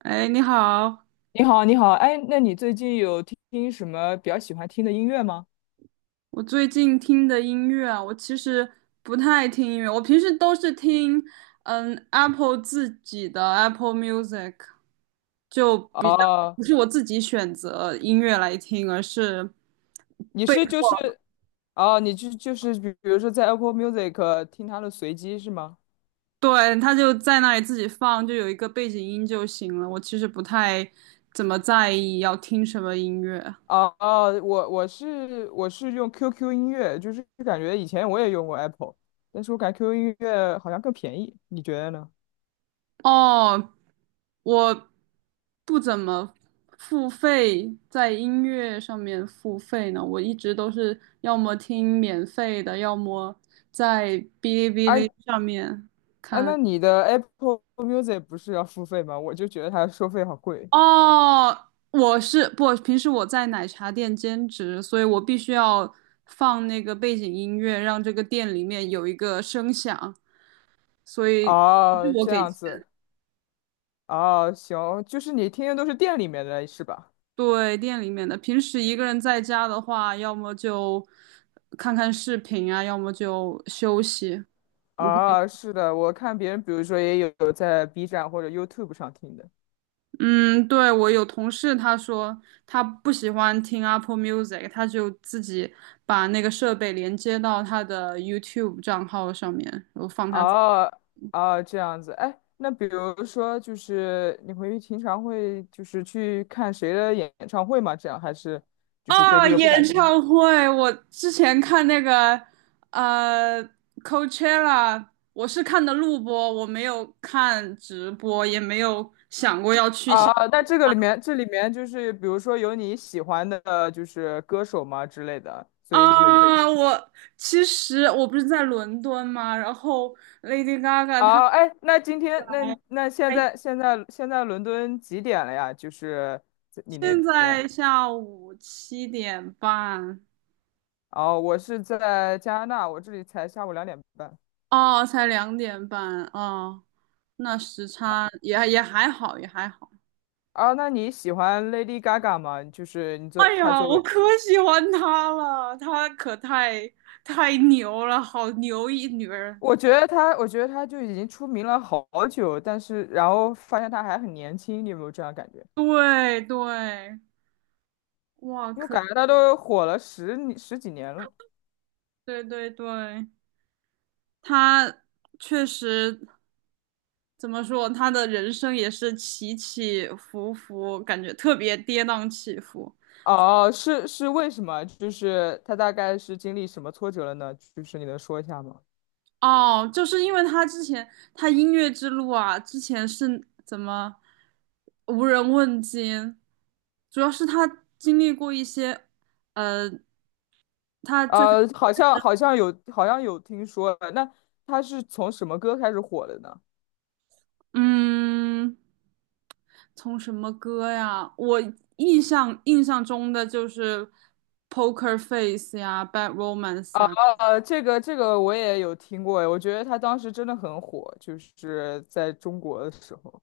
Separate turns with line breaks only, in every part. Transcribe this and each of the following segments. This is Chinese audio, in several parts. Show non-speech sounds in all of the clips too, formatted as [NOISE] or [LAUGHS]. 哎，你好！
你好，你好，哎，那你最近有听什么比较喜欢听的音乐吗？
我最近听的音乐啊，我其实不太听音乐，我平时都是听Apple 自己的 Apple Music，就比较
哦，
不是我自己选择音乐来听，而是
你
背，
是就是，哦，你就是比如说在 Apple Music 听它的随机是吗？
对，它就在那里自己放，就有一个背景音就行了。我其实不太怎么在意要听什么音乐。
哦哦，我是用 QQ 音乐，就是感觉以前我也用过 Apple，但是我感觉 QQ 音乐好像更便宜，你觉得呢？
哦，我不怎么付费，在音乐上面付费呢，我一直都是要么听免费的，要么在哔哩哔
哎
哩上面
哎，
看。
那你的 Apple Music 不是要付费吗？我就觉得它收费好贵。
哦，我是不，平时我在奶茶店兼职，所以我必须要放那个背景音乐，让这个店里面有一个声响，所以不是
哦，
我
这
给。
样子，哦，行，就是你听的都是店里面的是吧？
对，店里面的，平时一个人在家的话，要么就看看视频啊，要么就休息，不会。
啊，是的，我看别人，比如说也有在 B 站或者 YouTube 上听的。
嗯，对，我有同事，他说他不喜欢听 Apple Music，他就自己把那个设备连接到他的 YouTube 账号上面，然后放他。
哦哦，这样子。哎，那比如说，就是你会平常会就是去看谁的演唱会吗？这样还是就是对
啊，
这个不感
演
兴趣？
唱会，我之前看那个呃 Coachella，我是看的录播，我没有看直播，也没有想过要去
啊，
现。
那这个里面这里面就是比如说有你喜欢的就是歌手吗之类的，所以你会去。
啊。我其实不是在伦敦嘛，然后 Lady Gaga 她。
哦，哎，那今天那现在伦敦几点了呀？就是你那
现
边。
在下午7点半。
哦，我是在加拿大，我这里才下午两点半。
哦，才2点半。哦，那时差也还好，也还好。
啊，那你喜欢 Lady Gaga 吗？就是你作
哎
她
呀，
作
我
为，
可喜欢她了，她可太牛了，好牛一女人。
我觉得她，我觉得她就已经出名了好久，但是然后发现她还很年轻，你有没有这样感觉？
对对，哇，
因为我感觉她都火了十年十几年了。
对对对，她确实怎么说，她的人生也是起起伏伏，感觉特别跌宕起伏。
哦，是为什么？就是她大概是经历什么挫折了呢？就是你能说一下吗？
哦，就是因为她之前她音乐之路啊，之前是怎么无人问津，主要是她经历过一些。呃他最开。
呃，好像好像有好像有听说，那她是从什么歌开始火的呢？
嗯，从什么歌呀？我印象中的就是《Poker Face》呀，《Bad Romance》啊。
啊，这个我也有听过，我觉得他当时真的很火，就是在中国的时候。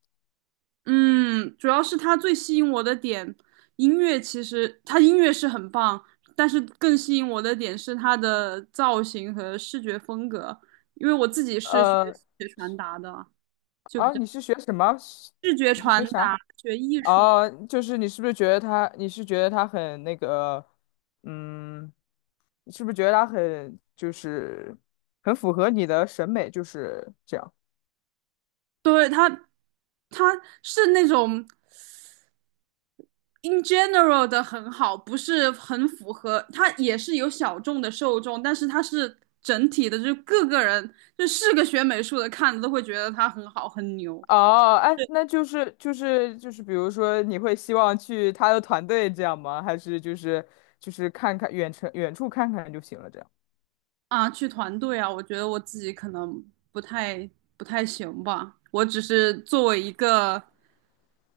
嗯，主要是他最吸引我的点，音乐其实他音乐是很棒，但是更吸引我的点是他的造型和视觉风格，因为我自己是学
呃，
视觉传达的，就比
啊，
较
你是学什么？是
视觉
你是
传
学
达，
啥？
学艺术。
哦、就是你是不是觉得他？你是觉得他很那个？嗯，你是不是觉得他很就是很符合你的审美？就是这样。
对，他是那种。in general 的很好，不是很符合，它也是有小众的受众，但是它是整体的，就是各个人，就是个学美术的看着都会觉得它很好很牛
哦，哎，那就是，比如说，你会希望去他的团队这样吗？还是就是看看远程远处看看就行了这样？
啊。去团队啊，我觉得我自己可能不太不太行吧，我只是作为一个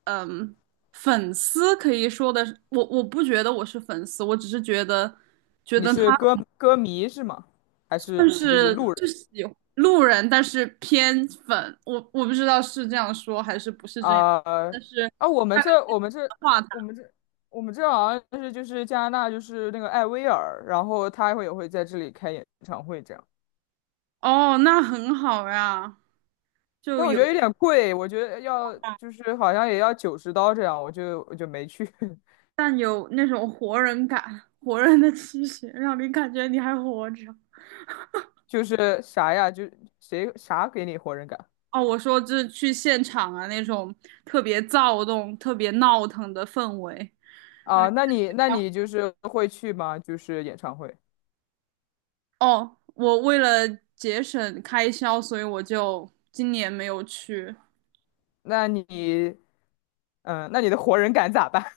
嗯粉丝可以说的，我不觉得我是粉丝，我只是觉得觉
你
得他
是歌迷是吗？还是
但
就是
是
路人
就喜路人，但是偏粉，我不知道是这样说还是不是这样，
啊？
但是
啊，我们
大概
这我们这
的话谈。
我们这我们这好像是就是加拿大就是那个艾薇儿，然后他会也会在这里开演唱会这样，
哦，那很好呀，就
但我
有
觉得有点贵，我觉得要就是好像也要九十刀这样，我就没去，[LAUGHS]
但有那种活人感，活人的气息，让你感觉你还活着。
就是啥呀，就谁啥给你活人感
哦，我说就是去现场啊，那种特别躁动、特别闹腾的氛围。让
啊？
你。
那你就是会去吗？就是演唱会，
哦，我为了节省开销，所以我就今年没有去，
那你嗯，那你的活人感咋办？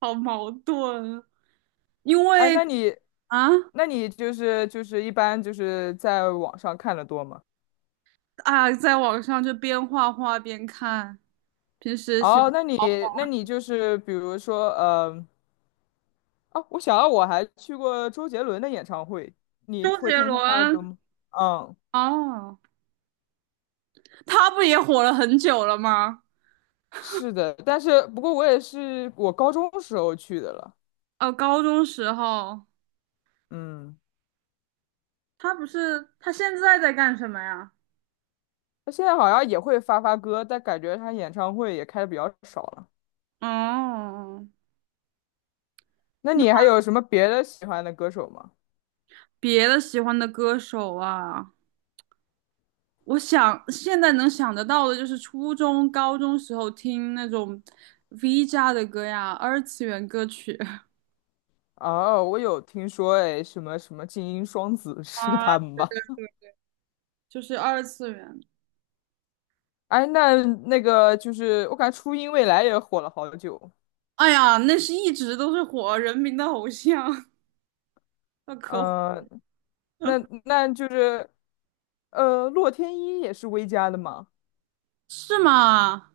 好矛盾啊。因
哎，
为
那你，
啊
那你就是一般就是在网上看的多吗？
在网上就边画画边看，平时喜欢。
哦，那你
哦，
那你就是比如说，啊，我想到我还去过周杰伦的演唱会，你
周
会
杰
听他的歌
伦。
吗？嗯，
哦，他不也火了很久了吗？
是的，但是不过我也是我高中时候去的了，
哦，高中时候，
嗯，
他不是，他现在在干什么呀？
他现在好像也会发歌，但感觉他演唱会也开的比较少了。
哦，
那你还有什么别的喜欢的歌手吗？
别的喜欢的歌手啊，我想现在能想得到的就是初中、高中时候听那种 V 家的歌呀，二次元歌曲
哦，我有听说，哎，什么什么精英双子 [LAUGHS]
[LAUGHS]
是
啊，
他们吧？
就是二次元。
哎，那那个就是，我感觉初音未来也火了好久。
哎呀，那是一直都是火人民的偶像，那可火。
呃，那那就是，呃，洛天依也是薇家的吗？
是吗？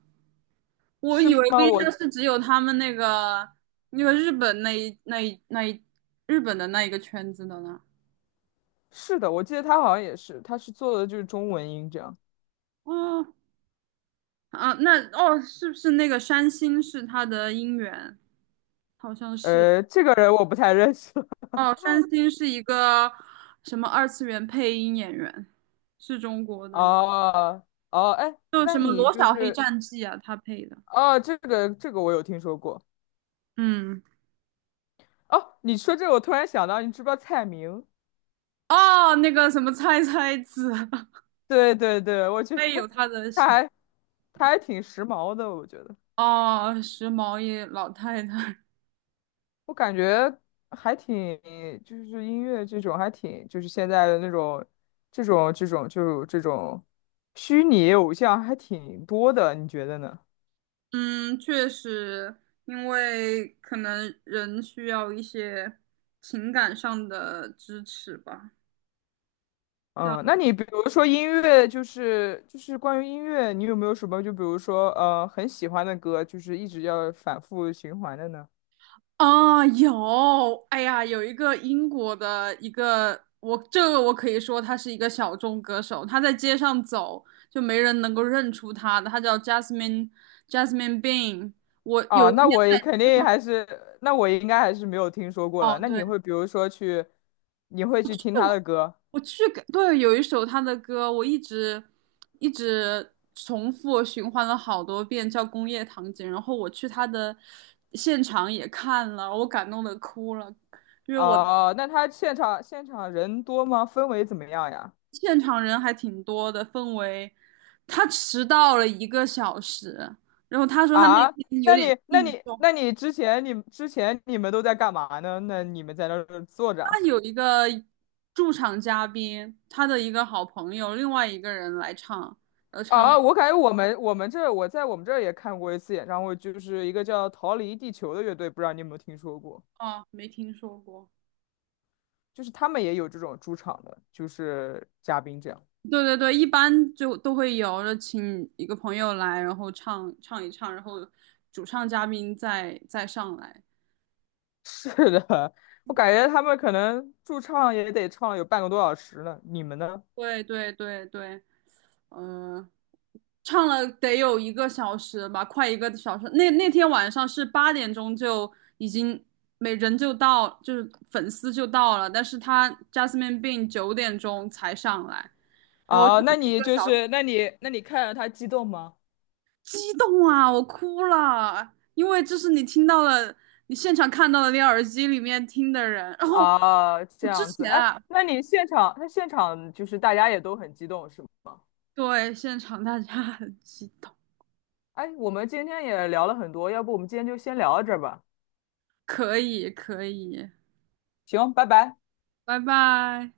我
是
以为
吗？
V
我
社是只有他们那个日本那一日本的那一个圈子的呢。
是的，我记得他好像也是，他是做的就是中文音这样。
哦啊，那哦，是不是那个山新是他的音源？好像是。
呃，这个人我不太认识。[LAUGHS]
哦，山新是一个什么二次元配音演员，是中国的一个，
哦哦，哎，
就
那
什么
你
《罗
就
小黑
是
战记》啊，他配的。
哦，这个我有听说过。
嗯，
哦，你说这个，我突然想到，你知不知道蔡明？
哦，那个什么菜菜子。[LAUGHS]
对对对，我觉得
也有他的。
他还他还挺时髦的，我觉得
哦，时髦一老太太。[LAUGHS]
我感觉还挺就是音乐这种还挺就是现在的那种这种虚拟偶像还挺多的，你觉得呢？
嗯，确实，因为可能人需要一些情感上的支持吧。
嗯，那你比如说音乐，就是关于音乐，你有没有什么就比如说很喜欢的歌，就是一直要反复循环的呢？
啊，有，哎呀，有一个英国的一个，我这个我可以说他是一个小众歌手，他在街上走就没人能够认出他的，他叫 Jasmine Bean。我有
哦，
一
那
天
我也
在
肯
街
定
上，
还是，那我应该还是没有听说过了。
哦，
那你
对，
会比如说去，你会去听他的歌？
我去感，对，有一首他的歌，我一直一直重复循环了好多遍，叫《工业糖精》。然后我去他的现场也看了，我感动的哭了，因为我
哦，那他现场人多吗？氛围怎么样呀？
现场人还挺多的，氛围。他迟到了一个小时，然后他说他那
啊，
天有
那
点
你那
病
你
重，
那你之前你之前你们都在干嘛呢？那你们在那儿坐着
他
啊？
有一个驻场嘉宾，他的一个好朋友，另外一个人来唱，然后唱了，
啊，我感觉我们这儿也看过一次演唱会，就是一个叫《逃离地球》的乐队，不知道你有没有听说过？
哦，没听说过。
就是他们也有这种驻场的，就是嘉宾这样。
对对对，一般就都会有，就请一个朋友来，然后唱唱一唱，然后主唱嘉宾再上来。
是的，我感觉他们可能驻唱也得唱了有半个多小时了。你们呢？
对对对对，嗯，唱了得有一个小时吧，快一个小时。那那天晚上是8点钟就已经每人就到，就是粉丝就到了，但是他 Jasmine Bean 9点钟才上来，然后唱
啊，那
了一
你
个
就
小时。
是，那你看着他激动吗？
激动啊，我哭了，因为这是你听到了，你现场看到了，你耳机里面听的人。[LAUGHS] 然后
啊，这
我之
样子，
前
哎，
啊，
那你现场，那现场就是大家也都很激动，是吗？
对，现场大家很激动，
哎，我们今天也聊了很多，要不我们今天就先聊到这儿吧？
可以，可以，
行，拜拜。
拜拜。